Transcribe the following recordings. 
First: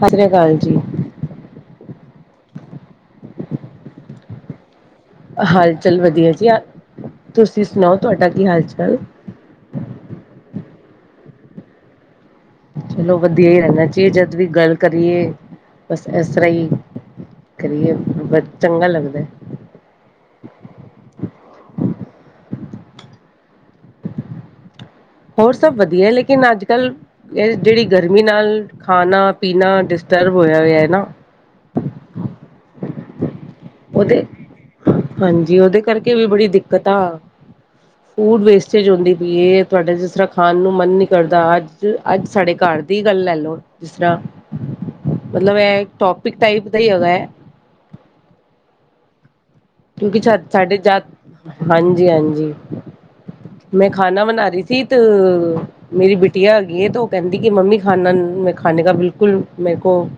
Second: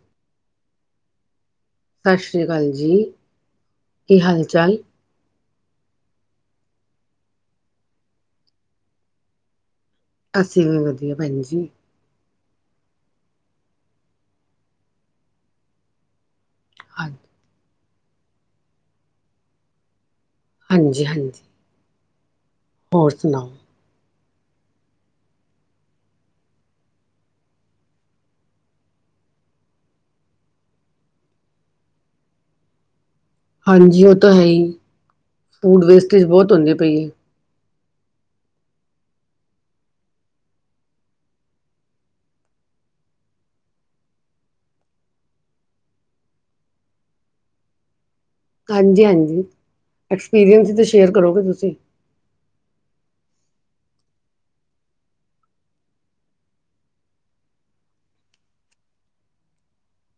ਸਤ੍ਰਿ ਅਕਾਲ ਜੀ। ਗੱਲਜੀੀ ਕੀ ਹਾਲ ਚਾਲ? ਹਾਲ ਚਾਲ ਵਧੀਆ ਜੀ। ਤੁਸੀਂ ਸੁਣਾਓ ਤੁਹਾਡਾ ਕੀ ਹਾਲ ਚਾਲ? ਅਸੀ ਵੀ ਵਧੀਆ ਭੈਣ ਜੀ। ਚਲੋ, ਵਧੀਆ ਹੀ ਰਹਿਣਾ ਚਾਹੀਦਾ। ਜਦ ਵੀ ਗੱਲ ਕਰੀਏ ਬਸ ਇਸ ਤਰਾਂ ਹੀ- ਹ [inaudible] ਕਰੀਏ ਬਸ ਚੰਗਾ ਲੱਗਦਾ। ਹਾਂਜੀ ਹਾਂਜੀ। ਹੋਰ ਸੁਣਾਓ? ਹੋਰ ਸਭ ਵਧੀਆ, ਲੇਕਿਨ ਅੱਜ ਕੱਲ੍ਹ ਇਹ ਜਿਹੜੀ ਗਰਮੀ ਨਾਲ ਖਾਣਾ ਪੀਣਾ- [unintelligible] ਹਾਂਜੀ ਉਹ ਉਹਦੇ, ਤਾਂ ਹੈ ਹੀ ਹਾਂਜੀ, ਉਹਦੇ ਫੂਡ ਕਰਕੇ ਵੇਸਟੇਜ ਵੀ ਬੜੀ ਬਹੁਤ ਹੁੰਦੀ ਪਈ ਹੈ ਦਿੱਕਤਾਂ- ਫੂਡ ਵੇਸਟੇਜ ਹੁੰਦੀ ਪਈ ਏ। ਤੁਹਾਡੇ ਜਿਸ ਤਰ੍ਹਾਂ ਖਾਣ ਨੂੰ ਮਨ ਨੀ ਕਰਦਾ। ਅੱਜ ਅੱਜ ਸਾਡੇ ਘਰ- ਘਰ ਦੀ ਗੱਲ ਲੈ ਲਓ ਜਿਸਰਾ- ਮਤਲਬ ਇਹ ਇਕ ਟੋਪਿਕ ਟਾਈਪ ਦਾ ਹੀ ਹੈਗਾ ਹੈ। ਹਾਂਜੀ ਹਾਂਜੀ। ਕਿਉਂਕਿ ਐਕਸਪੀਰੀਅੰਸ ਹੀ ਸਾਡੇ ਤਾਂ ਜਾਤ, ਸ਼ੇਅਰ ਕਰੋਗੇ ਤੁਸੀਂ ਹਾਂਜੀ ਹਾਂਜੀ- ਮੈਂ ਖਾਣਾ ਬਣਾ ਰਹੀ ਸੀ ਤੇ ਮੇਰੀ ਬਿਟੀਆ ਹੈਗੀ ਏ। ਤੇ ਉਹ ਕਹਿੰਦੀ ਕਿ ਮੰਮੀ ਖਾਣਾ- ਖਾਣੇ ਕਾ ਬਿਲਕੁਲ ਮੇਰੇ ਕੋ-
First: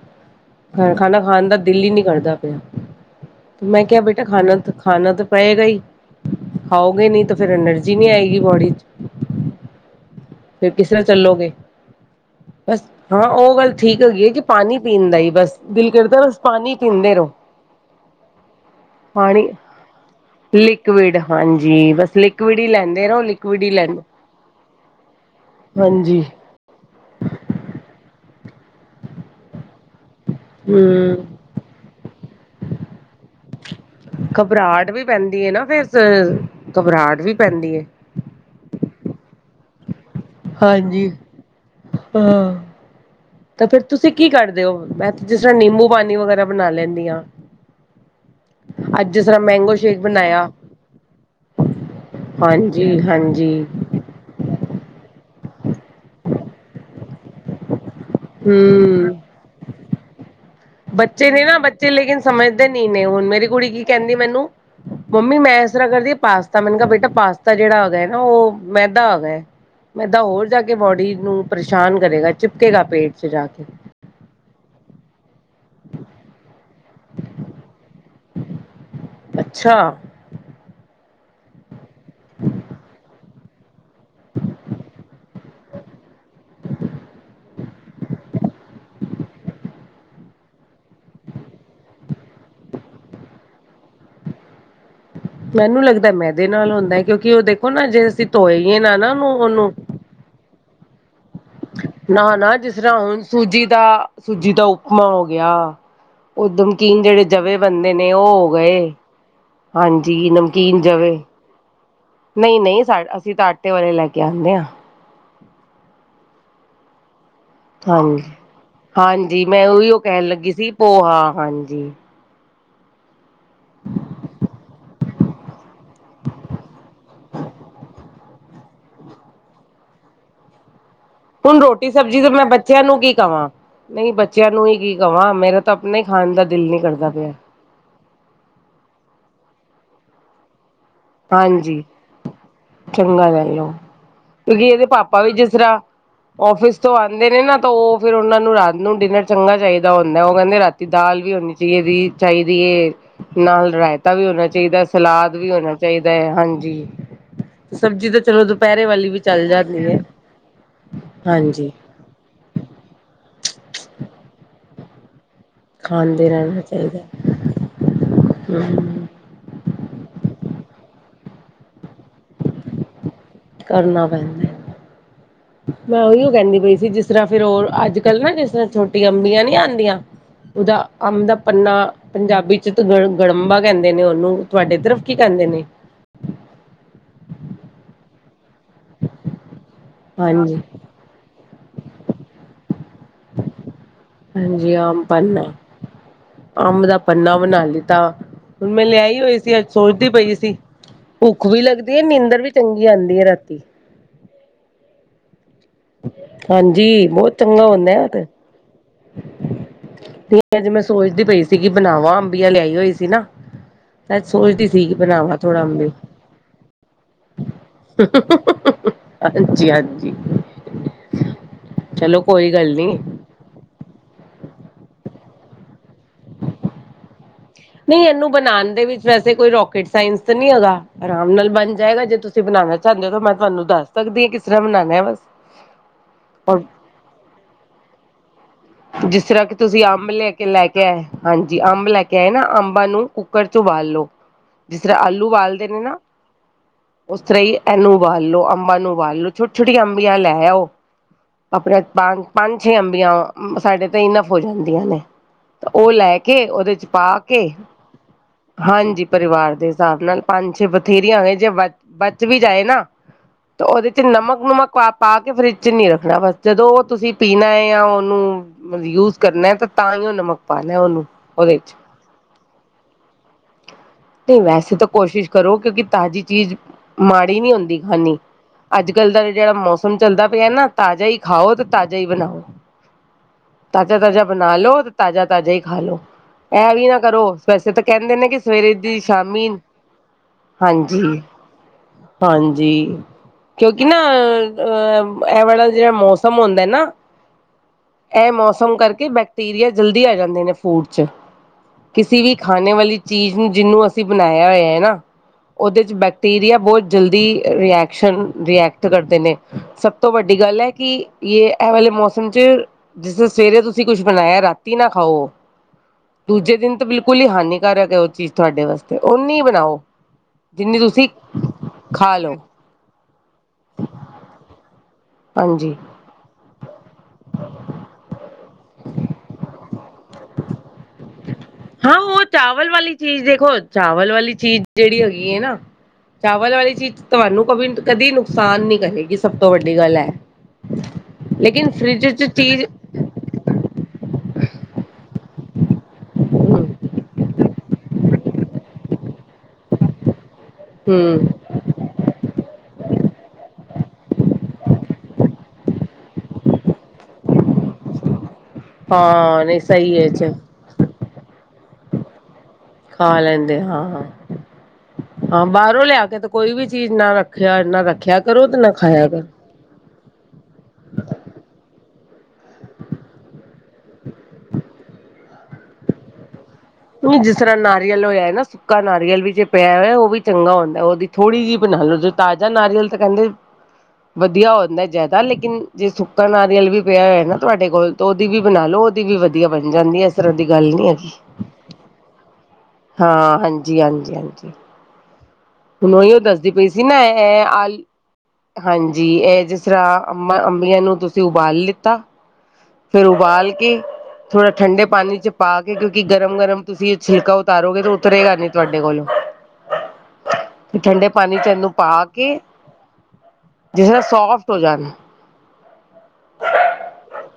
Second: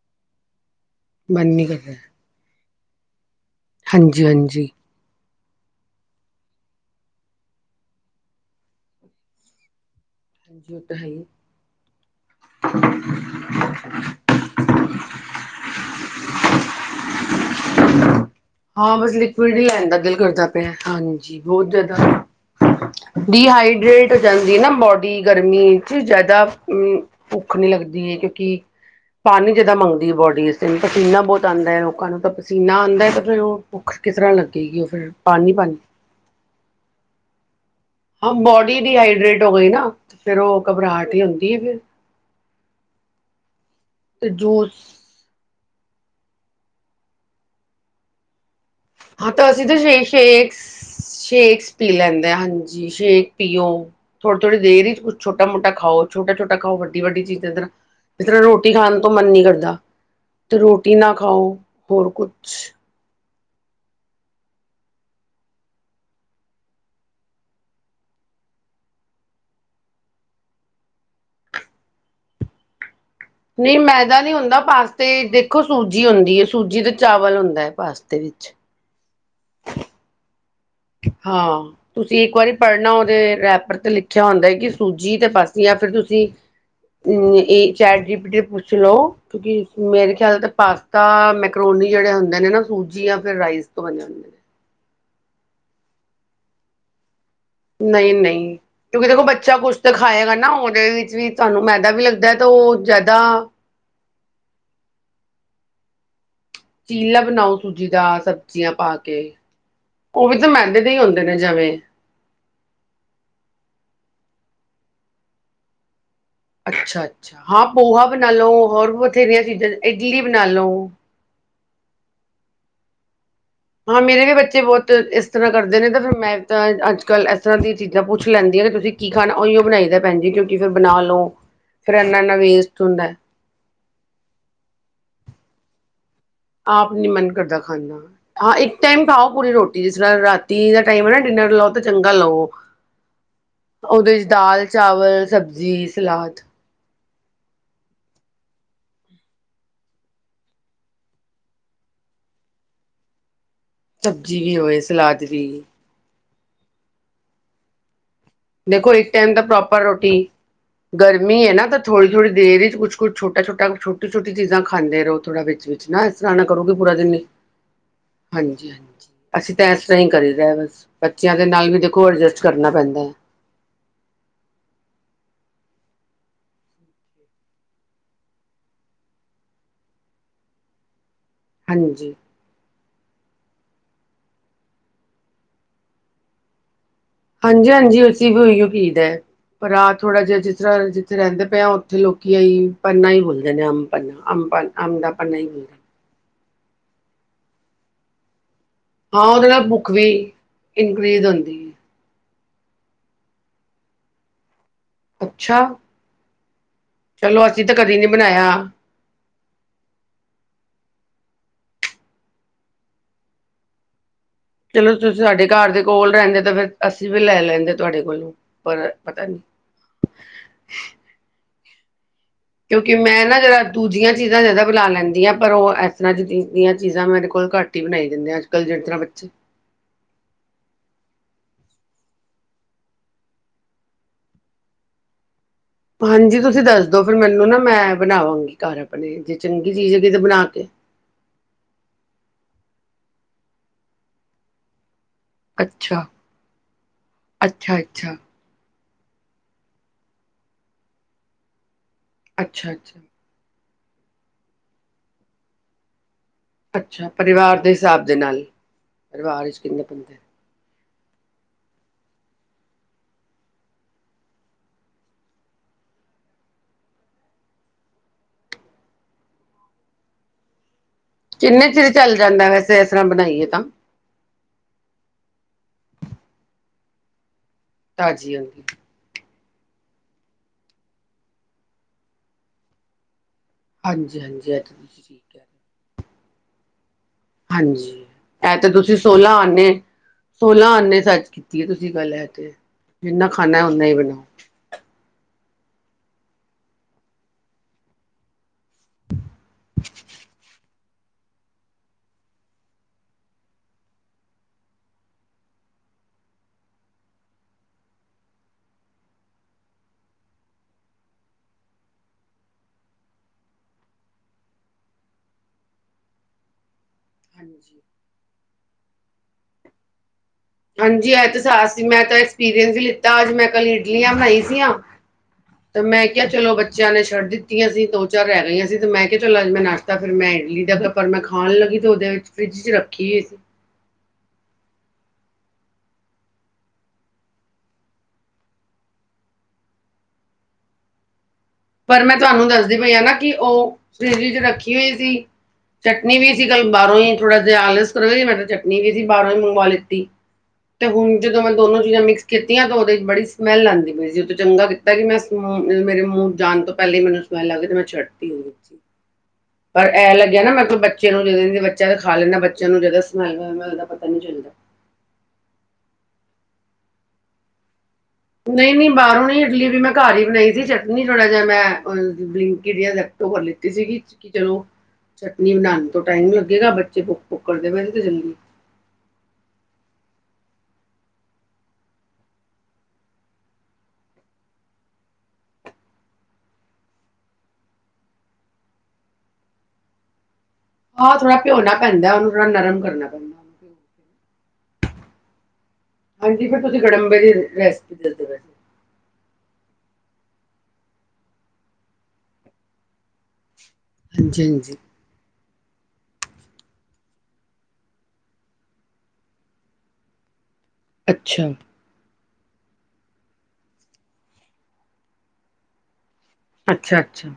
ਖਾਣਾ ਮਨ ਖਾਣ ਦਾ ਨੀ ਕਰ ਦਿਲ ਹੀ ਰਿਹਾ ਨਹੀਂ ਕਰਦਾ। ਫੇਰ ਮੈਂ- ਹਾਂਜੀ ਖਾਣਾ ਹਾਂਜੀ ਤੇ ਖਾਨਾ ਤਾਂ ਪਏਗਾ ਹੀ। ਖਾਓਗੇ ਨਹੀਂ ਤਾਂ ਫਿਰ ਐਨਰਜੀ ਨਹੀਂ ਆਏਗੀ ਬੋਡੀ ਚ। ਫਿਰ ਹਾਂਜੀ ਉਹ ਕਿਸ ਤਾਂ ਤਰ੍ਹਾਂ ਹੈ ਹੀ ਚੱਲੋਗੇ? ਬਸ ਹਾਂ, ਉਹ ਗੱਲ ਠੀਕ ਹੈਗੀ ਹੈ ਕੇ ਪਾਣੀ ਪੀਣ ਦਾ ਹੀ ਬਸ ਦਿਲ ਕਰਦਾ। ਬਸ ਪਾਣੀ ਪੀਂਦੇ- [inaudible] ਹਾਂ, ਬਸ ਪਾਣੀ ਲਿਕਵਿਡ ਹੀ ਲੈਣ ਦਾ ਦਿਲ ਕਰਦਾ ਪਿਆ ਹੈ। ਲਿਕੁਿਡ ਹਾਂਜੀ ਬਹੁਤ ਬਸ ਜ਼ਿਆਦਾ। ਲਿਕੁਿਡ ਹੀ ਲੈਂਦੇ ਰਹੋ ਲਿਕੁਿਡ ਹੀ ਲੈਂਦੇ ਹਾਈਡ੍ਰੇਟ ਹੋ ਜਾਂਦੀ ਨਾ ਬੋਡੀ। ਹਾਂਜੀ ਜਿਆਦਾ ਭੁੱਖ ਨੀ ਲੱਗਦੀ ਹੈ। ਕਿਉਂਕਿ ਪਾਣੀ ਜਿਆਦਾ ਮੰਗਦੀ ਹੈ ਬੋਡੀ। ਦਿਨ ਚ ਪਸੀਨਾ ਹਮ ਬਹੁਤ ਆਉਂਦਾ ਹੈ। ਲੋਕਾਂ ਨੂੰ ਤਾਂ ਪਸੀਨਾ ਆਉਂਦਾ ਹੈ। ਤੇ ਫਿਰ ਉਹ- ਭੁੱਖ ਕਿਸ ਤਰ੍ਹਾਂ ਲੱਗੇਗੀ ਉਹ ਘਬਰਾਹਟ ਵੀ ਫਿਰ ਪੈਂਦੀ ਹੈ ਪਾਣੀ ਨਾ, ਪਾਣੀ ਫੇਰ ਘਬਰਾਹਟ ਵੀ ਪੈਂਦੀ ਹੈ। ਹਾਂ, ਬੋਡੀ ਡੀਹਾਈਡਰੇਟ ਹੋ ਗਈ ਨਾ। ਫੇਿਰ ਉਹ ਹਾਂਜੀ ਘਬਰਾਹਟ ਹੀ ਹੁੰਦੀ ਹੈ। ਫਿਰ- ਹਾਂ। ਤਾਂ ਫੇਿਰ ਤੁਸੀਂ ਕੀ ਤੇ ਕਰਦੇ ਜੂਸ ਹੋ? ਮੈਂ ਜਿਸ ਤਰ੍ਹਾਂ ਨਿੰਬੂ ਪਾਣੀ ਵਗੈਰਾ- ਬਣਾ ਲੈਂਦੀਆਂ- ਹਾਂ ਤਾਂ ਅਸੀਂ ਤਾਂ ਸ਼ੇਖ ਸ਼ੇਖ- ਸ਼ੇਕ ਪੀ ਲੈਂਦੇ ਹਾਂ। ਹਾਂਜੀ, ਸ਼ੇਕ ਪੀਓ ਥੋੜੀ ਥੋੜੀ ਦੇਰ ਹੀ- ਛੋਟਾ ਮੋਟਾ ਖਾਓ, ਛੋਟਾਛੋਟਾ ਖਾਓ, ਵੱਡੀ ਵੱਡੀ ਚੀਜ਼ ਇੱਧਰ- ਇਸ ਤਰ੍ਹਾਂ ਰੋਟੀ ਖਾਣ ਤੋਂ ਹਮ। ਮਨ ਨ ਕਰਦਾ। ਤੇ ਰੋਟੀ ਬੱਚੇ ਨੇ ਖਾਓ ਨਾ ਬੱਚੇ ਹੋਰ ਲੇਕਨ ਸਮਝਦੇ ਕੁਛ ਨਹੀਂ। ਇਨੇ ਹੁਣ ਮੇਰੀ- ਕੁੜੀ ਕੀ ਕਹਿੰਦੀ ਮੈਨੂੰ, ਮੰਮੀ ਮੈਂ ਇਸ ਤਰ੍ਹਾਂ ਕਰਦੀ ਆ ਪਾਸਤਾ, ਮੈਨੂੰ ਕਿਹਾ ਬੇਟਾ ਪਾਸਤਾ ਜਿਹੜਾ ਹੈਗਾ ਨਾ ਉਹ- ਮੈਦਾ ਹੈਗਾ, ਮੈਦਾ ਹੋਰ ਜਾ ਕੇ ਬੋਡੀ ਨੂੰ ਪਰੇਸ਼ਾਨ ਕਰੇਗਾ। ਚਿਪਕੇਗਾ ਪੇਟ- ਚ ਜਾ ਕੇ ਨਹੀਂ ਮੈਦਾ ਨਹੀਂ ਹੁੰਦਾ। ਪਾਸਤੇ ਦੇਖੋ ਸੂਜੀ ਹੁੰਦੀ ਹੈ। ਸੂਜੀ ਤੇ ਚਾਵਲ ਹੁੰਦਾ ਹੈ ਪਾਸਤੇ ਵਿੱਚ। ਅੱਛਾ ਹਾਂ ਤੁਸੀਂ ਇੱਕ ਵਾਰੀ ਪੜ੍ਹਨਾ ਉਹਦੇ- ਤੇ ਲਿਖਿਆ ਹੁੰਦਾ ਹੈ। ਕਿ ਸੂਜੀ ਦੇ ਪਾਸੇ ਜਾਂ ਫਿਰ ਤੁਸੀਂ- ਹਮ ਇਹ ਚੈਟਜੀਪੀਟੀ ਨੁ ਪੁੱਛ ਲਓ। ਕਿਉਂਕਿ, ਮੇਰੇ ਖਿਆਲ ਤੇ ਪਾਸਤਾ, ਮੈਕਰੋਨੀ ਜਿਹੜੇ ਹੁੰਦੇ ਨੇ ਨਾ ਸੂਜੀ ਜਾਂ ਫਿਰ ਰਾਈਸ ਤੋਂ ਬਣੇ ਹੁੰਦੇ ਨੇ। [inaudible] ਮੈਨੂੰ ਲੱਗਦਾ ਮੈਂ ਏਦੇ ਨਾਲ ਹੁੰਦਾ। ਕਿਉਂਕਿ ਉਹ ਦੇਖੋ ਨਾ ਨੇ ਜੇ ਨਹੀਂ ਅਸੀਂ ਨਹੀਂ ਧੋਇਏ ਕਿਉਂਕਿ ਨਾ-ਨਾ ਦੇਖੋ ਉਨੂੰ ਬੱਚਾ ਉਹਨੂੰ ਕੁਛ ਤਾਂ ਖਾਏਗਾ ਨਾ ਉਹਦੇ ਵਿੱਚ ਵੀ ਤੁਹਾਨੂੰ ਮੈਦਾ ਵੀ ਲੱਗਦਾ ਤਾਂ ਨਾ-ਨਾ ਜਿਸ ਉਹ ਤਰ੍ਹਾਂ ਜ਼ਿਆਦਾ ਹੁਣ ਸੂਜੀ ਦਾ ਸੂਜੀ ਦਾ ਉਪਮਾ ਹੋ ਗਿਆ ਉਹ ਦਮਕੀਨ ਚੀਲਾ ਜਿਹੜੇ ਜਵੇ ਬਣਾਓ ਸੂਜੀ ਦਾ ਬੰਨਨੇ ਉਹ ਹੋ ਸਬਜ਼ੀਆਂ ਗਏ ਪਾ ਕੇ ਉਹ ਹਾਂਜੀ ਵੀ ਤਾਂ ਨਮਕੀਨ ਮੈਦੇ ਦੇ ਹੀ ਜਵੇ ਹੁੰਦੇ ਨੇ ਜਿਵੇਂ ਨਹੀਂ-ਨਹੀਂ ਸਾਡ ਅਸੀਂ ਤਾਂ ਆਟੇ ਵਾਲੇ ਲੈ ਕੇ ਆਉਂਣੇ ਹਾਂ ਅੱਛਾ ਅੱਛਾ ਹਾਂ ਪੋਹਾ ਬਣਾ ਲਓ ਹੋਰ ਬਥੇਰੀਆਂ ਹਾਂਜੀ-ਹਾਂਜੀ ਮੈਂ ਚੀਜ਼ਾਂ ਓਹੀ ਓਹ ਇਡਲੀ ਕਹਿਣ ਬਣਾ ਲੱਗੀ ਲਓ ਸੀ ਪੋਹਾ ਹਾਂਜੀ ਹਾਂ ਮੇਰੇ ਵੀ ਬੱਚੇ ਬਹੁਤ ਇਸ ਤਰ੍ਹਾਂ ਕਰਦੇ ਨੇ ਤੇ ਫਿਰ ਮੈਂ ਤਾਂ ਅੱਜ ਕੱਲ ਇਸ ਤਰ੍ਹਾਂ ਦੀਆਂ ਚੀਜ਼ਾਂ ਪੁੱਛ ਪੁਛ ਲੈਂਦੀ ਆ ਕਿ ਤੁਸੀਂ ਕੀ ਖਾਣਾ ਉਹੀਓ ਬਣਾਇਦਾ ਭੈਣਜੀ ਕਿਉਂਕਿ ਫਿਰ ਬਣਾ ਲਓ ਹੁਣ ਰੋਟੀ ਫਿਰ ਇੰਨਾ ਸਬਜ਼ੀ ਤੇ ਇੰਨਾ ਮੈਂ ਵੇਸਟ ਬੱਚਿਆਂ ਨੂੰ ਹੁੰਦਾ ਕੀ ਹੈ, ਕਵਾਂ ਨਹੀਂ ਬੱਚਿਆਂ ਨੂੰ ਹੀ ਕੀ ਕਵਾਂ ਮੇਰਾ ਤਾਂ ਆਪਣੇ ਆਪ ਨੀ ਮਨ ਕਰਦਾ ਖਾਂਣ ਦਾ ਹਾਂ ਇੱਕ ਟਾਇਮ ਖਾਓ ਪੂਰੀ ਰੋਟੀ ਜਿਸ ਤਰ੍ਹਾਂ ਰਾਤੀ ਦਾ ਟਾਈਮ ਨਾਲ ਡਿਨਰ ਲਓ ਤੇ ਹਾਂਜੀ ਚੰਗਾ ਲਵੋ ਚੰਗਾ ਲੈਲੋ ਕਿਉਂਕਿ ਇਹਦੇ ਪਾਪਾ ਚਾਵਲ ਵੀ ਜਿਸ ਤਰ੍ਹਾਂ ਸਬਜ਼ੀ ਸਲਾਦ ਔਫਿਸ ਤੇਔ ਆਉਂਦੇ ਨੇ ਨਾ ਤਾਂ ਉਹ ਫਿਰ ਉਹਨਾਂ ਨੂੰ ਰਾਤ ਨੂੰ ਡਿਨਰ ਚੰਗਾ ਚਾਹੀਦਾ ਹੁੰਦਾ ਉਹ ਕਹਿੰਦੇ ਰਾਤੀ ਦਾਲ ਵੀ ਹੋਣੀ ਚਾਹੀਏ ਵੀ ਚਾਹੀਦੀ ਹੈ ਨਾਲ ਰਾਇਤਾ ਵੀ ਸਬਜ਼ੀ ਹੋਏ ਸਲਾਦ ਵੀ ਚਾਹੀਦਾ ਹਾਂਜੀ ਸਬਜ਼ੀ ਦਾ ਦੇਖੋ ਇੱਕ ਟਾਈਮ ਤਾਂ ਪ੍ਰੋਪਰ ਰੋਟੀ ਗਰਮੀ ਹੈ ਨਾ ਹਾਂਜੀ ਤਾਂ ਥੋੜੀ ਥੋੜ੍ਹੀ ਦੇਰ ਥੋੜ੍ਹਾ ਵਿੱਚ-ਵਿਚ ਨਾ ਖਾਂਦੇ ਇਸਤਰਾ ਨਾ ਰਹਿਣਾ ਕਰੋ ਕੇ ਪੂਰਾ ਚਾਹੀਦਾ ਦਿਨ ਹੀ ਹਮ ਹਾਂਜੀ-ਹਾਂਜੀ ਅਸੀਂ ਤਾਂ ਇਸ ਤਰ੍ਹਾਂ ਹੀ ਕਰੀ ਦੈ ਬਸ ਬੱਚਿਆਂ ਦੇ ਨਾਲ ਵੀ ਦੇਖੋ ਅਡਜਸਟ ਕਰਨਾ ਪੈਂਦੈ ਕਰਨਾ ਪੈਂਦਾ ਮੈਂ ਉਹੀਓ ਕਹਿੰਦੀ ਪਈ ਸੀ ਜਿਸ ਤਰ੍ਹਾਂ ਫਿਰ ਉਹ ਅੱਜ ਕੱਲ੍ਹ ਨਾ ਜਿਸ ਤਰ੍ਹਾਂ ਛੋਟੀ ਅੰਬੀਆਂ ਨੀ ਆਉਂਦੀਆਂ ਉਹਦਾ ਅੰਬ ਦਾ ਪੰਨਾ ਹਾਂਜੀ ਪੰਜਾਬੀ ਚ ਤੇ ਗੜ ਗੜਮਬਾ ਕਹਿੰਦੇ ਨੇ ਉਹਨੂੰ ਤੁਹਾਡੇ ਤਰਫ ਕੀ ਕਹਿੰਦੇ ਨੇ ਹਾਂਜੀ-ਹਾਂਜੀ ਅਸੀਂ ਵੀ ਉਹੀਓ ਕਹੀਦੈ ਹੈ ਪਰ ਆਹ ਥੋੜਾ ਜਿਹਾ ਹਾਂਜੀ ਜਿਸ ਤਰ੍ਹਾਂ ਜਿੱਥੇ ਰਹਿ ਕਹਿੰਦੇ ਪਿਆ ਉੱਥੇ ਲੋਕੀਂ ਪੰਨਾ ਹੀ ਬੋਲਦੇ ਨੇ ਅੰਬ ਪੰਨਾ ਅੰਬ ਪਨ ਹਾਂਜੀ ਅੰਬ ਆਮ ਦਾ ਪੰਨਾ ਹੀ ਬੋਲਦੇ ਅੰਬ ਦਾ ਪੰਨਾ ਬਣਾ ਲਿੱਤਾ ਹੁਣ ਮੈਂ ਲਿਆਈ ਹਾਂ ਹੋਈ ਉਹਦੇ ਸੀ ਅੱਜ ਨਾਲ ਭੁੱਖ ਵੀ ਸੋਚਦੀ ਪਈ ਸੀ ਇਨਕਰੀਜ਼ ਭੁੱਖ ਹੁੰਦੀ ਵੀ ਲੱਗਦੀ ਹੈ ਨੀਂਦਰ ਵੀ ਚੰਗੀ ਆਉਂਦੀ ਏ ਰਾਤੀ ਅੱਛਾ ਹਾਂਜੀ ਬਹੁਤ ਚਲੋ ਅਸੀਂ ਚੰਗਾ ਤਾਂ ਹੁੰਦਾ ਕਦੀ ਏ ਨਹੀਂ ਤੇ ਬਣਾਇਆ ਤੇ ਅਜੇ ਮੈਂ ਸੋਚਦੀ ਪਈ ਸੀ ਕਿ ਬਣਾਵਾਂ ਅੰਬੀਆਂ ਲਿਆਈ ਹੋਈ ਸੀ ਨਾ ਅ ਸੋਚਦੀ ਸੀ ਚਲੋ ਕਿ ਤੁਸੀਂ ਬਣਾਵਾ ਸਾਡੇ ਥੋੜਾ ਘਰ ਦੇ ਵੀ ਕੋਲ ਰਹਿੰਦੇ ਤਾਂ ਫਿਰ ਅਸੀਂ ਵੀ ਲੈ ਲੈਂਦੇ ਤੁਹਾਡੇ ਕੋਲੋਂ ਪਰ ਪਤਾ ਨੀ ਹਾਂਜੀ-ਹਾਂਜੀ ਚਲੋ ਕੋਈ ਗੱਲ ਕਿਉਂਕਿ ਨੀ ਮੈਂ ਨਾ ਜਿਹੜਾ ਦੂਜੀਆਂ ਚੀਜ਼ਾਂ ਜ਼ਿਆਦਾ ਬੁਲਾ ਲੈਂਦੀ ਹਾਂ ਪਰ ਉਹ ਇਸ ਤਰ੍ਹਾਂ ਜ ਦੀਆਂ ਚੀਜ਼ਾਂ ਮੇਰੇ ਕ ਨਹੀਂ ਇਹਨੂੰ ਬਣਾਉਣ ਦੇ ਵਿੱਚ ਵੈਸੇ ਕੋਈ ਰੋਕੇਟ ਸਾਇੰਸ ਤਾਂ ਨਹੀਂ ਹੈਗਾ ਆਰਾਮ ਨਾਲ ਬਣ ਜਾਏਗਾ ਜੇ ਤੁਸੀਂ ਬਣਾਉਣਾ ਚਾਹੁੰਦੇ ਹੋ ਤਾਂ ਮੈਂ ਤੁਹਾਨੂੰ ਦੱਸ ਸਕਦੀ ਹਾਂ ਕਿਸ ਤਰ੍ਹਾਂ ਬਨਉਣਾ ਹੈ ਬਸ ਹਾਂਜੀ ਔਰ ਤੁਸੀਂ ਦੱਸ ਦੋ ਫਿਰ ਮੈਨੂੰ ਨਾ ਮੈਂ ਬਣਾਵਾਂਗੀ ਘਰ ਆਪਣੇ ਜਿਸ ਜੇ ਤਰ੍ਹਾਂ ਕਿ ਚੰਗੀ ਤੁਸੀਂ ਚੀਜ਼ ਹੈਗੀ ਅੰਬ ਤੇ ਲੈ ਬਣਾ ਕੇ ਲੈ ਹਾਂਜੀ ਅੰਬ ਲੈ ਕੇ ਆਏ ਨਾ ਅੰਬਾਂ ਨੂੰ ਕੁੱਕਰ ਚ ਉਬਾਲ ਲੋੋ ਜ ਆਲੂ ਬਾਲਦੇ ਨੇ ਨਾ ਅੱਛਾ ਉਸ ਤਰ੍ਹਾਂ ਹੀ ਅੱਛਾ ਐਨੂੰ ਅੱਛਾ ਉਬਾਲੋ ਅੰਬਾਂ ਨੂੰ ਛੋਟੀ ਛੋਟੀਆਂ ਅੰਬੀਆਂ ਲੈ ਆ ਉਹ ਆਪਣੇ ਪੰਜ-ਪੰਜ ਅੱਛਾ ਛੇ ਅੱਛਾ ਅੰਬੀਆਂ ਸਾਡੇ ਤਾਂ ਇਨਫ਼ ਹੋ ਜਾਂਦੀਆਂ ਨੇ ਤਾਂ ਉਹ ਲੈ ਕੇ ਉਹਦੇ ਚ ਪਾ ਅੱਛਾ ਪਰਿਵਾਰ ਦੇ ਹਿਸਾਬ ਦੇ ਨਾਲ ਹਾਂਜੀ ਪਰਿਵਾਰ ਵਿੱਚ ਦੇ ਕਿੰਨੇ ਹਿਸਾਬ ਬੰਦੇ ਨਾਲ ਪੰਜ ਛੇ ਬ ਥੇਰੀਆਂ ਹੋਈ ਜੇ ਬਚ-ਬਚ ਵੀ ਜਾਏ ਨਾ ਤੇ ਉਹਦੇ ਚ ਨਮਕ-ਨੁਮਕ ਪਾ-ਪਾ ਕੇ ਫਰਿੱਜ ਚ ਨੀ ਰੱਖਣਾ ਬਸ ਜਦੋਂ ਉਹ ਤੁਸੀਂ ਪੀਣਾ ਹੈ ਆ ਉਹਨੂੰ ਮ ਯੂਜ ਕਰਨਾ ਤਾਂ-ਤਾਂ ਹੀ ਉਹ ਨਮਕ ਪਾਣਾ ਉਹਨੂੰ ਉਹਦੇ ਕਿੰਨੇ ਚ ਚਿਰ ਚੱਲ ਜਾਂਦਾ ਵੈਸੇ ਇਸ ਤਰ੍ਹਾਂ ਬਣਾਈਏ ਤਾਂ ਨਹੀਂ ਵੈਸੇ ਤਾਂ ਕੋਸ਼ਿਸ਼ ਕਰੋ ਕਿਉਂਕਿ ਤਾਜ਼ੀ ਚੀਜ਼ ਮਾੜੀ ਨਹੀਂ ਹੁੰਦੀ ਖੀ ਹਨੀ, ਤਾਜ਼ੀ ਹੁੰਦੀ ਅੱਜ ਕੱਲ੍ਹ ਦਾ ਜਿਹੜਾ ਮੌਸਮ ਚੱਲਦਾ ਪਿਆ ਨਾ ਤਾਜ਼ਾ ਹੀ ਖਾਓ ਤੇ ਤਾਜ਼ਾ ਹੀ ਬਣਾਓ। ਹਾਂਜੀ ਤਾਜ਼ਾ-ਤਾਜ਼ਾ ਹਾਂਜੀ ਬਣਾ ਇਹ ਤਾਂ ਲੋ ਤੇ ਤੁਸੀਂ ਠੀਕ ਕਹਿ ਰਹੇ ਹੋ। ਤਾਜ਼ਾ-ਤਾਜ਼ਾ ਹੀ ਖਾ ਲੋ ਐ ਵੀ ਨਾ ਕਰੋ ਵੈਸੇ ਤਾਂ ਹਾਂਜੀ ਕਹਿੰਦੇ ਨੇ ਕਿ ਇਹ ਤੇ ਸਵੇਰੇ ਤੁਸੀਂ ਦੀ ਸੋਲਾਂ ਸ਼ਾਮੀ ਆਨੇ ਸੋਲਾਂ ਆਨੇ ਸੱਚ ਕੀਤੀ ਹੈ ਤੁਸੀਂ ਗੱਲ ਇਹ ਤੇ ਹਾਂਜੀ-ਹਾਂਜੀ। ਜਿੰਨਾ ਖਾਣਾ ਕਿਉਂਕਿ ਓਨਾ ਹੀ ਨਾ ਬਣਾਓ ਅਹ ਇਹ ਵਾਲਾ ਜਿਹੜਾ ਮੌਸਮ ਹੁੰਦਾ ਨਾ ਇਹ ਮੌਸਮ ਮ ਕਰਕੇ ਬੈਕਟੀਰੀਆ ਜਲਦੀ ਆ ਜਾਂਦੇ ਨੇ ਫੂਡ ਚ ਕਿਸੇ ਵੀ ਖਾਣੇ ਵਾਲੀ ਚੀਜ਼ ਨੂੰ ਜਿਹਨੂੰ ਅਸੀਂ ਬਣਾਇਆ ਹੋਇਆ ਹੈ ਨਾ ਉਹਦੇ ਚ ਬੈਕਟੀਰੀਆ ਬਹੁਤ ਜਲਦੀ ਰਿਐਕਸ਼ਨ ਰਿਐਕਟ ਕਰਦੇ ਨੇ, ਸਭ ਤੋਂ ਵੱਡੀ ਗੱਲ ਹੈ ਕਿ ਯ ਇਹ ਵਾਲੇ ਮੌਸਮ ਚ ਜਿਸੇ ਸਵੇਰੇ ਤੁਸੀਂ ਕੁਛ ਬਣਾਇਆ, ਰਾਤੀ ਨਾ ਖਾਓ। ਦੂਜੇ ਦਿਨ ਤਾਂ ਬਿਲਕੁਲ ਹੀ ਹਾਂਜੀ ਹਾਨੀਕਾਰਕ ਉਹ ਚੀਜ਼ ਤੁਹਾਡੇ ਵਾਸਤੇ ਓਨੀ ਬਣਾਓ। ਜਿੰਨੀ ਤੁਸੀਂ ਹਾਂਜੀ ਇਹ ਤਾਂ ਸਸ ਸੀ ਮੈਂ ਖਾ ਤਾਂ ਲਓ ਐਕਸਪੀਰੀਅੰਸ ਵੀ ਲਿੱਤਾ ਅੱਜ ਮੈਂ ਕੱਲ ਇਡਲੀਆਂ ਬਣਾਈ ਸੀਆਂ। ਹਾਂਜੀ ਤੇ ਮੈਂ ਕਿਹਾ ਚਲੋ ਬੱਚਿਆਂ ਨੇ ਛੱਡ ਦਿੱਤੀਆਂ ਸੀ। ਦੋ-ਚਾਰ ਤੇ ਮੈਂ ਕਿਹਾ ਚਲੋ ਅੱਜ ਮੈਂ ਨਾਸ਼ਤਾ ਫਿਰ ਮੈਂ ਇਡਲੀ ਦਾ ਪਰ ਮੈਂ ਖਾਣ ਲੱਗੀ ਤੇ ਹਾਂ ਉਹਦੇ ਉਹ ਫਰਿਜ ਚਾਵਲ ਚ ਵਾਲੀ ਰੱਖੀ ਹੋਈ ਚੀਜ਼ ਸੀ। ਦੇਖੋ ਚਾਵਲ ਵਾਲੀ ਚੀਜ਼ ਜਿਹੜੀ ਹੈਗੀ ਹੈ ਨਾ ਚਾਵਲ ਵਾਲੀ ਚੀਜ਼ ਤੁਹਾਨੂੰ ਕ ਕਦੀ ਨੁਕਸਾਨ ਨਹੀਂ ਕਰੇਗੀ ਸਭ ਤੋਂ ਵੱਡੀ ਗੱਲ ਐ। [inaudible] ਪਰ ਮੈਂ ਤੁਹਾਨੂੰ ਦੱਸਦੀ ਪਈ ਹ ਨਾ ਕਿ ਉਹ ਸਰੀਰੀ ਚ ਰੱਖੀ ਹੋਈ ਸੀ। ਚਟਨੀ ਵੀ ਸੀ ਹੂੰ ਕੱਲ ਬਾਹਰੋਂ ਹੀ ਥੋੜ੍ਹਾ ਜਿਹਾ ਆਲਸ ਕਰ ਮੈਂ ਤਾਂ ਚਟਨੀ ਵੀ ਸੀ ਬਾਹਰੋਂ ਹੀ ਮੰਗਵਾ ਲਿੱਤੀ। ਤੇ ਹੁਣ ਹੂੰ ਜਦੋਂ ਮੈਂ ਦੋਨੋ ਚੀਜ਼ਾਂ ਮਿਕਸ ਕੀਤੀਆਂ ਤਾਂ ਉਹਦੇ ਬੜੀ ਸਮੈਲ ਆਦੀ ਪਈ ਸੀ ਉਹ ਤੇ ਚੰਗਾ ਕੀਤਾ ਕਿ ਮੈਂ ਮੇਰੇ ਮੂੰਹ ਜਾਣ ਤੋਂ ਪਹਿਲੇ ਹੀ ਮੈਨੂੰ ਸੁਣ ਲੱਗ ਕਿ ਮੈਂ ਛੱਡ ਦੀਤੀ ਹੋਗੀ। ਹਾਂ ਨਹੀਂ ਪਰ ਸਹੀ ਹੈ ਐ ਚ ਲੱਗਿਆ ਨਾ ਮਤਲਬ ਬੱਚੇ ਨੂੰ ਜਦ ਬੱਚਾ ਤੇ ਖਾ ਲੈਂਦਾ ਬੱਚਾ ਖਾ ਲੈਂਦੇ ਹਾਂ ਹਾਂ ਬਾਹਰੋਂ ਲਿਆ ਕੇ। ਕੋਈ ਵੀ ਚੀਜ਼ ਨਾ ਰੱਖਿਆ ਇਨਾ ਰੱਖ ਨਹੀਂ ਨਹੀਂ ਬਾਹਰੋਂ ਨੀ ਇਡਲੀ ਵੀ ਮੈਂ ਘਰ ਹੀ ਬਣਾਈ ਸੀ। ਚਟਨੀ ਥੋੜ੍ਹਾ ਜਿਹਾ ਮੈਂ ਬਲਿੰਕਟ ਇਟ ਰੈਪਟੋ ਤੋਂ ਲਤੀ ਸੀਗੀ ਕਿ ਚਲੋ ਚਟਨੀ ਬਣਾਉਣ ਤੋਂ ਟਾਈਮ ਲੱਗ ਜਿਸ ਤਰ੍ਹਾਂ ਨਾਰੀਅਲ ਹੋਇਆ ਨਾ ਸੁੱਕਾ ਨਾਰੀਅਲ ਵੀ ਜੇ ਪਿਆ ਹੋਇਆ, ਉਹ ਵੀ ਚੰਗਾ ਹੁੰਦਾ। ਉਹਦੀ ਥੋੜੀ ਜਿਹੀ ਬਣਾ ਲ ਲੋ ਜ ਤਾਜ਼ਾ ਨਾਰੀਅਲ ਤਾਂ ਕਹਿੰਦੇ ਵਧੀਆ ਹੋ ਜਾਂਦਾ ਜ਼ਿਆਦਾ ਲੇਕਿਨ ਜੇ ਸੁੱਕਾ ਨਾਰੀਅਲ ਵੀ ਪਿਆ ਹੋਇਆ ਨਾ ਤੁਹਾਡੇ ਕੋਲ ਤਾਂ ਉਹਦੀ ਵੀ ਬਣਾ ਲਓ। ਉਹਦੀ ਵੀ ਵਧੀਆ ਬਣ ਜਾਂਦੀ ਏ, ਇਸ ਤਰ੍ਹਾਂ ਦੀ ਗੱਲ ਨੀ ਹੈਗੀ। ਹਾਂ ਥੋੜਾ ਭਿਉਣਾ ਪੈਂਦਾ ਉਹਨੂੰ ਥੋੜਾ ਨਰਮ ਕਰਨਾ ਪੈਂਦਾ। ਹਾਂ ਹਾਂਜੀ-ਹਾਂਜੀ-ਹਾਂਜੀ। ਹੁਣਹੀ ਉਹ ਹਾਂਜੀ ਦੱਸਦੀ ਫਿਰ ਪਈ ਤੁਸੀਂ ਸੀ, ਨਾ ਕੜੰਬੇ ਦੀ ਇਹ ਆ ਰੈਸਪੀ ਦੱਸਦੇ ਪਏ ਸੀ। ਹਾਂਜੀ ਇਹ ਜਿਸ ਸ਼ਰਾ ਅੰਬਾ ਅੰਬੀਆਂ ਨੂੰ ਤੁਸੀਂ ਉਬਾਲ ਲਿੱਤਾ, ਫਿਰ ਉਬਾਲ ਕੇ ਹਾਂਜੀ ਥੋੜਾ ਹਾਂਜੀ ਠੰਡੇ ਪਾਣੀ ਚ ਪਾ ਕੇ ਕਿਉਂਕਿ ਗਰਮ'ਗਰਮ ਤੁਸੀਂ ਛਿਲਕਾ ਉਤਾਰੋਗੇ, ਤੇ ਉਤਰੇਗਾ ਨੀ ਤੁਹਾਡੇ ਕੋਲੋਂ [inaudible] ਠੰਡੇ ਪਾਣੀ ਅੱਛਾ ਚ ਇਹਨੂੰ ਪਾ ਕੇ ਜਿਸ ਤਰ੍ਹਾਂ ਸੋਫਟ ਹੋ ਜਾਣ ਅੱਛਾ-ਅੱਛਾ।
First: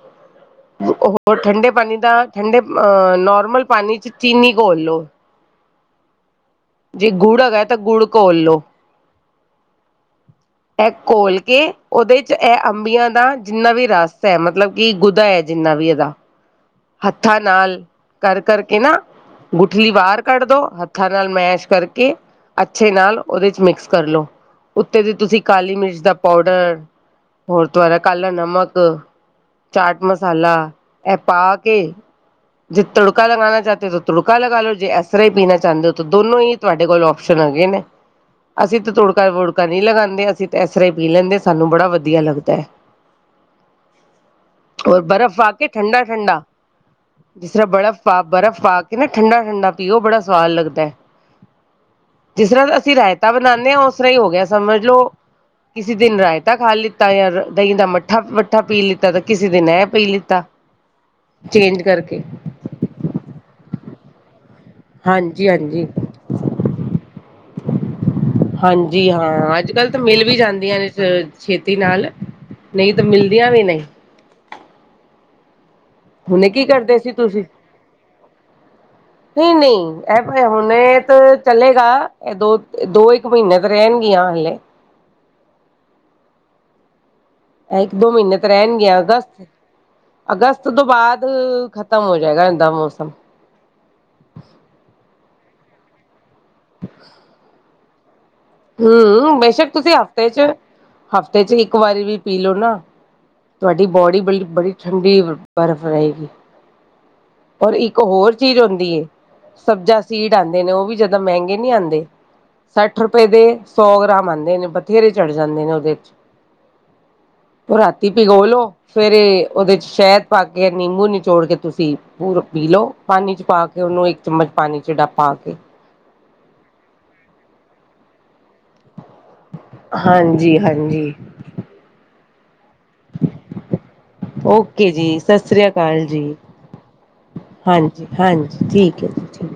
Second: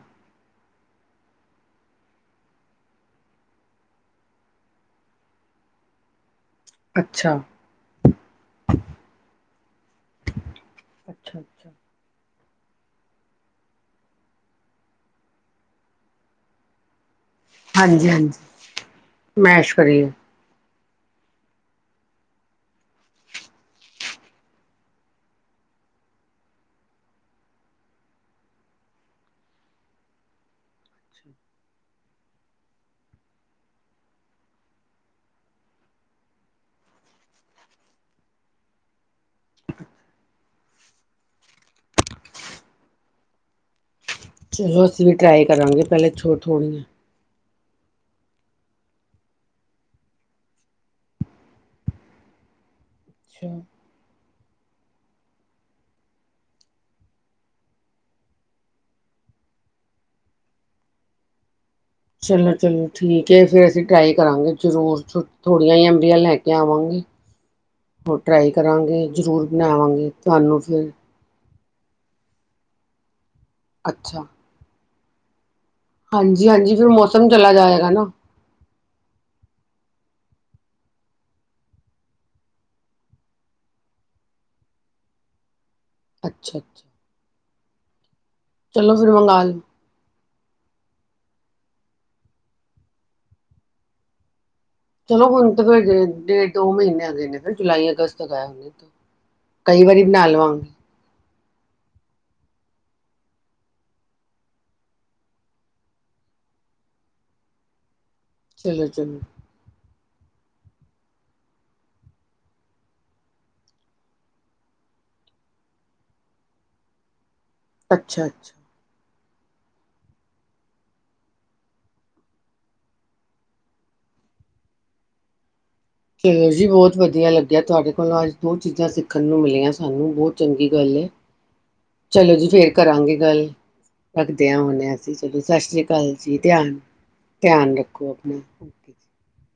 ਹਾਂ। ਹੋਰ ਠੰਡੇ ਪਾਣੀ ਦਾ ਠੰਡੇ ਅ ਨੋਰਮਲ ਪਾਣੀ ਚ ਚੀਨੀ ਘੋਲ ਲੋ। ਜੇ ਅੱਛਾ ਗੁੜ ਹੈਗਾ ਤਾਂ ਗੁੜ ਘੋਲ ਲੋੋ। ਇਹ ਘੋਲ ਅੱਛਾ ਅੱਛਾ ਕੇ ਉਹਦੇ ਇਹ ਅੰਬੀਆਂ ਦਾ ਜਿੰਨਾ ਵੀ ਰਸ ਹੈ ਮਤਲਬ ਕਿ ਗੁਦਾ ਹੈ, ਜਿੰਨਾ ਵੀ ਇਹਦਾ ਹੱ ਹੱਥਾਂ ਨਾਲ ਹਾਂਜੀ ਹਾਂਜੀ ਕਰ ਕਰਕੇ, ਨਾ ਮੈਸ਼ ਗੁਠਲੀ ਕਰੀਏ ਬਾਹਰ ਕੱਢ ਦੋ ਹੱਥ ਹੱਥਾਂ ਨਾਲ ਮੈਸ਼ ਕਰਕੇ, ਅੱਛੇ ਨਾਲ ਉਹਦੇ ਮਿਕਸ ਕਰ ਲਉ। ਉੱਤੇ ਦੀ ਤੁਸੀਂ ਕਾਲੀ ਮਿਰਚ ਦਾ ਪਾਊਡਰ ਹੋਰ ਦਾਰਾ ਕਾਲਾ ਨਮਕ ਚਾਟ ਮਸਾਲਾ ਇਹ ਪਾ ਕੇ ਜੇ ਤੜਕਾ ਲਗਾਣਾ ਚਾਹਦੇ ਹੋ ਤਾਂ ਤੜਕਾ ਲਗਾਲ ਲੋ, ਜੇ ਅਸਰ ਹੀ ਪੀਣਾ ਚਾਹੁੰਦੇ ਹੋ ਤਾਂ ਦੋਨੋ ਹੀ ਤੁਹਾਡੇ ਕੋਲ ਆਪਸ਼ਨ ਹੈਗੇ ਨੇ ਅਸੀਂ ਤਾਂ ਤੁੜਕਾ-ਵੁੜਕਾ ਨਹੀਂ ਲਗਾਦੇ, ਅਸੀਂ ਤਾਂ ਇਸ ਤਰ੍ਹਾਂ ਹੀ ਪੀ ਲੈਂਦੇ ਸਾਨੂੰ ਬੜਾ ਵਧੀਆ ਲੱਗਦਾ ਹੈ। ਚਲੋ ਔਰ ਅਸੀਂ ਵੀ ਬਰਫ਼ ਟਰਾਈ ਪਾ ਕੇ ਕਰਾਂਗੇ ਪਹਿਲੇ ਛੋ ਠੰਡਾ-ਠੰਡਾ, ਥੋੜੀਆਂ ਜਿਸ ਤਰ੍ਹਾਂ ਬਰਫ਼ ਪਾ ਬਰਫ਼ ਪਾ ਕੇ ਨਾ ਠੰਡਾ-ਠੰਡਾ ਪੀਓ, ਬੜਾ ਸਵਾਦ ਲੱਗਦਾ। ਜਿਸ ਤਰ੍ਹਾਂ ਅਸੀਂ ਰਾਇਤਾ ਅੱਛਾ ਬਣਾਨੇ ਆ, ਉਸ ਤਰ੍ਹਾਂ ਹੀ ਹੋ ਗਿਆ ਸਮਝ ਲਓ। ਕਿਸੇ ਦਿਨ ਰਾਇਤਾ ਖਾ ਲੀਤਾ, ਜਾਂ ਦਹੀਂ ਦਾ ਮੱਠਾ ਮੱਠਾ ਪੀ ਲੀਤਾ ਤਾਂ ਕਿਸੇ ਦਿਨ ਇਹ ਪੀ ਲਿੱਤਾ [unintelligible] ਕਰਕੇ ਚਲੋ ਚਲੋ, ਠੀਕ ਏ ਫੇਰ ਅਸੀਂ ਟਰਾਈ ਕਰਾਂਗੇ। ਜ਼ਰੂਰ ਹਾਂਜੀ ਥੋੜੀਆਂ ਹਾਂਜੀ ਜੀਆ ਅੰਬੀਆਂ ਲੈ ਕੇ ਆਵਾਂਗੇ। ਹੋਰ ਟਰਾਈ ਕਰਾਂਗੇ, ਹਾਂਜੀ ਜ਼ਰੂਰ ਹਾਂ ਅੱਜ ਕੱਲ੍ਹ ਤਾਂ ਬਣਾਵਾਂਗੇ ਮਿਲ ਵੀ ਤੁਹਾਨੂੰ ਜਾਂਦੀਆਂ ਨੇ ਫਿਰ ਛੇਤੀ ਨਾਲ ਨਹੀਂ ਤਾਂ ਮਿਲਦੀਆਂ ਵੀ ਨਹੀਂ, ਹੁਣੇ ਕੀ ਹਾਂਜੀ-ਹਾਂਜੀ, ਫਿਰ ਮੌਸਮ ਚਲਾ ਜਾਏਗਾ ਨਾ। [unintelligible] ਨਹੀਂ-ਨਹੀਂ ਇਹ ਹੁਣ ਤਾਂ ਚਲੇੇਗਾ, ਇਹ ਦੋ ਦੋ ਇੱਕ ਮਹੀਨੇ ਤਾਂ ਰਹਿਣਗੀਆਂ। ਹਲੇ, ਅੱਛਾ-ਅੱਛਾ, ਇੱਕ ਦੋ ਮਹੀਨੇ ਤਾਂ ਰਹਿਣਗੀਆਂ, ਲਓ ਅਗਸਤ-ਅਗਸਤ ਤੋਂ ਬਾਅਦ- ਖਤਮ ਹੋ ਜਾਏਗਾ, ਇਦਾ ਮੌਸਮ ਚਲੋ ਹੁਣ ਤਾਂ ਫਿਰ ਡੇਢ-ਡੇਢ ਦੋ ਮਹੀਨੇ ਹੈਗੇ ਨੇ ਫਿਰ ਜੁਲਾਈ ਅਗਸਤ ਤੱਕ ਆਏ ਹੋਣੇ ਹੂੰ ਬੇਸ਼ੱਕ ਕਈ ਤੁਸੀਂ ਵਾਰੀ ਬਣਾ ਹਫ਼ਤੇ ਚ ਲਵਾਂਗੇ ਹਫ਼ਤੇ ਚ ਇੱਕ ਵਾਰੀ ਵੀ ਪੀ ਲਓ ਨਾ, ਤੁਹਾਡੀ ਬੋਡੀ ਬ ਬੜੀ ਠੰਡੀ ਬਰਫ਼ ਰਹੇਗੀ। ਪਰ ਇੱਕ ਹੋਰ ਚੀਜ਼ ਚਲੋ ਹੁੰਦੀ ਏ ਚਲੋ ਸਬਜ਼ਾ, ਸੀਡ ਆਦੇ ਨੇ ਉਹ ਵੀ ਜਿਆਦਾ, ਮਹਿੰਗੇ ਨਹੀਂ ਆਦੇ ਸੱਠ ਰ ਰੁਪਏ ਦੇ ਸੌ ਗ੍ਰਾਮ ਆਦੇ ਨੇ ਬਥੇਰੇ ਚੜ ਜਾਂਦੇ ਨੇ ਉਹਦੇ ਚ, ਉਹ ਰਾਤੀ ਅੱਛਾ ਭਿਗੋ ਅੱਛਾ ਲੋ, ਫੇਰ ਉਹਦੇ ਚ ਸ਼ਹਿਦ ਪਾ ਕੇ ਨਿੰਬੂ ਨਿਚੋੜ ਕੇ, ਤੁਸੀਂ ਪੂਰਾ ਪੀ ਲਓ ਪਾਣੀ ਚ ਪਾ ਕੇ ਉਹਨ ਇੱਕ ਚਮਚ ਪਾਣੀ ਚਿੜਾ ਪਾ ਕੇ, ਚਲੋ ਜੀ ਬਹੁਤ ਵਧੀਆ, ਲੱਗਿਆ ਤੁਹਾਡੇ ਕੋਲੋਂ ਅੱਜ ਦੋ ਚੀਜ਼ਾਂ ਸਿੱਖ ਦੇਖਣ ਨੂੰ ਮਿਲੀਆਂ, ਸਾਨੂੰ ਬਹੁਤ ਹਾਂਜੀ ਚੰਗੀ ਗੱਲ ਹੈ ਹਾਂਜੀ ਚਲੋ ਜੀ ਫੇਰ ਕਰਾਂਗੇ ਗੱਲ। ਰੱਖਦੇ ਆਂ ਹੁਣ, ਅਸੀਂ ਚਲੋ ਸਤਿ ਸ੍ਰੀ ਅਕਾਲ ਜੀ ਧਿਆਨ, ਧਿਆਨ ਹਾਂਜੀ ਰੱਖੋ ਆਪਣਾ, ਹਾਂਜੀ ਠੀਕ ਹੈ ਜੀ ਠੀਕ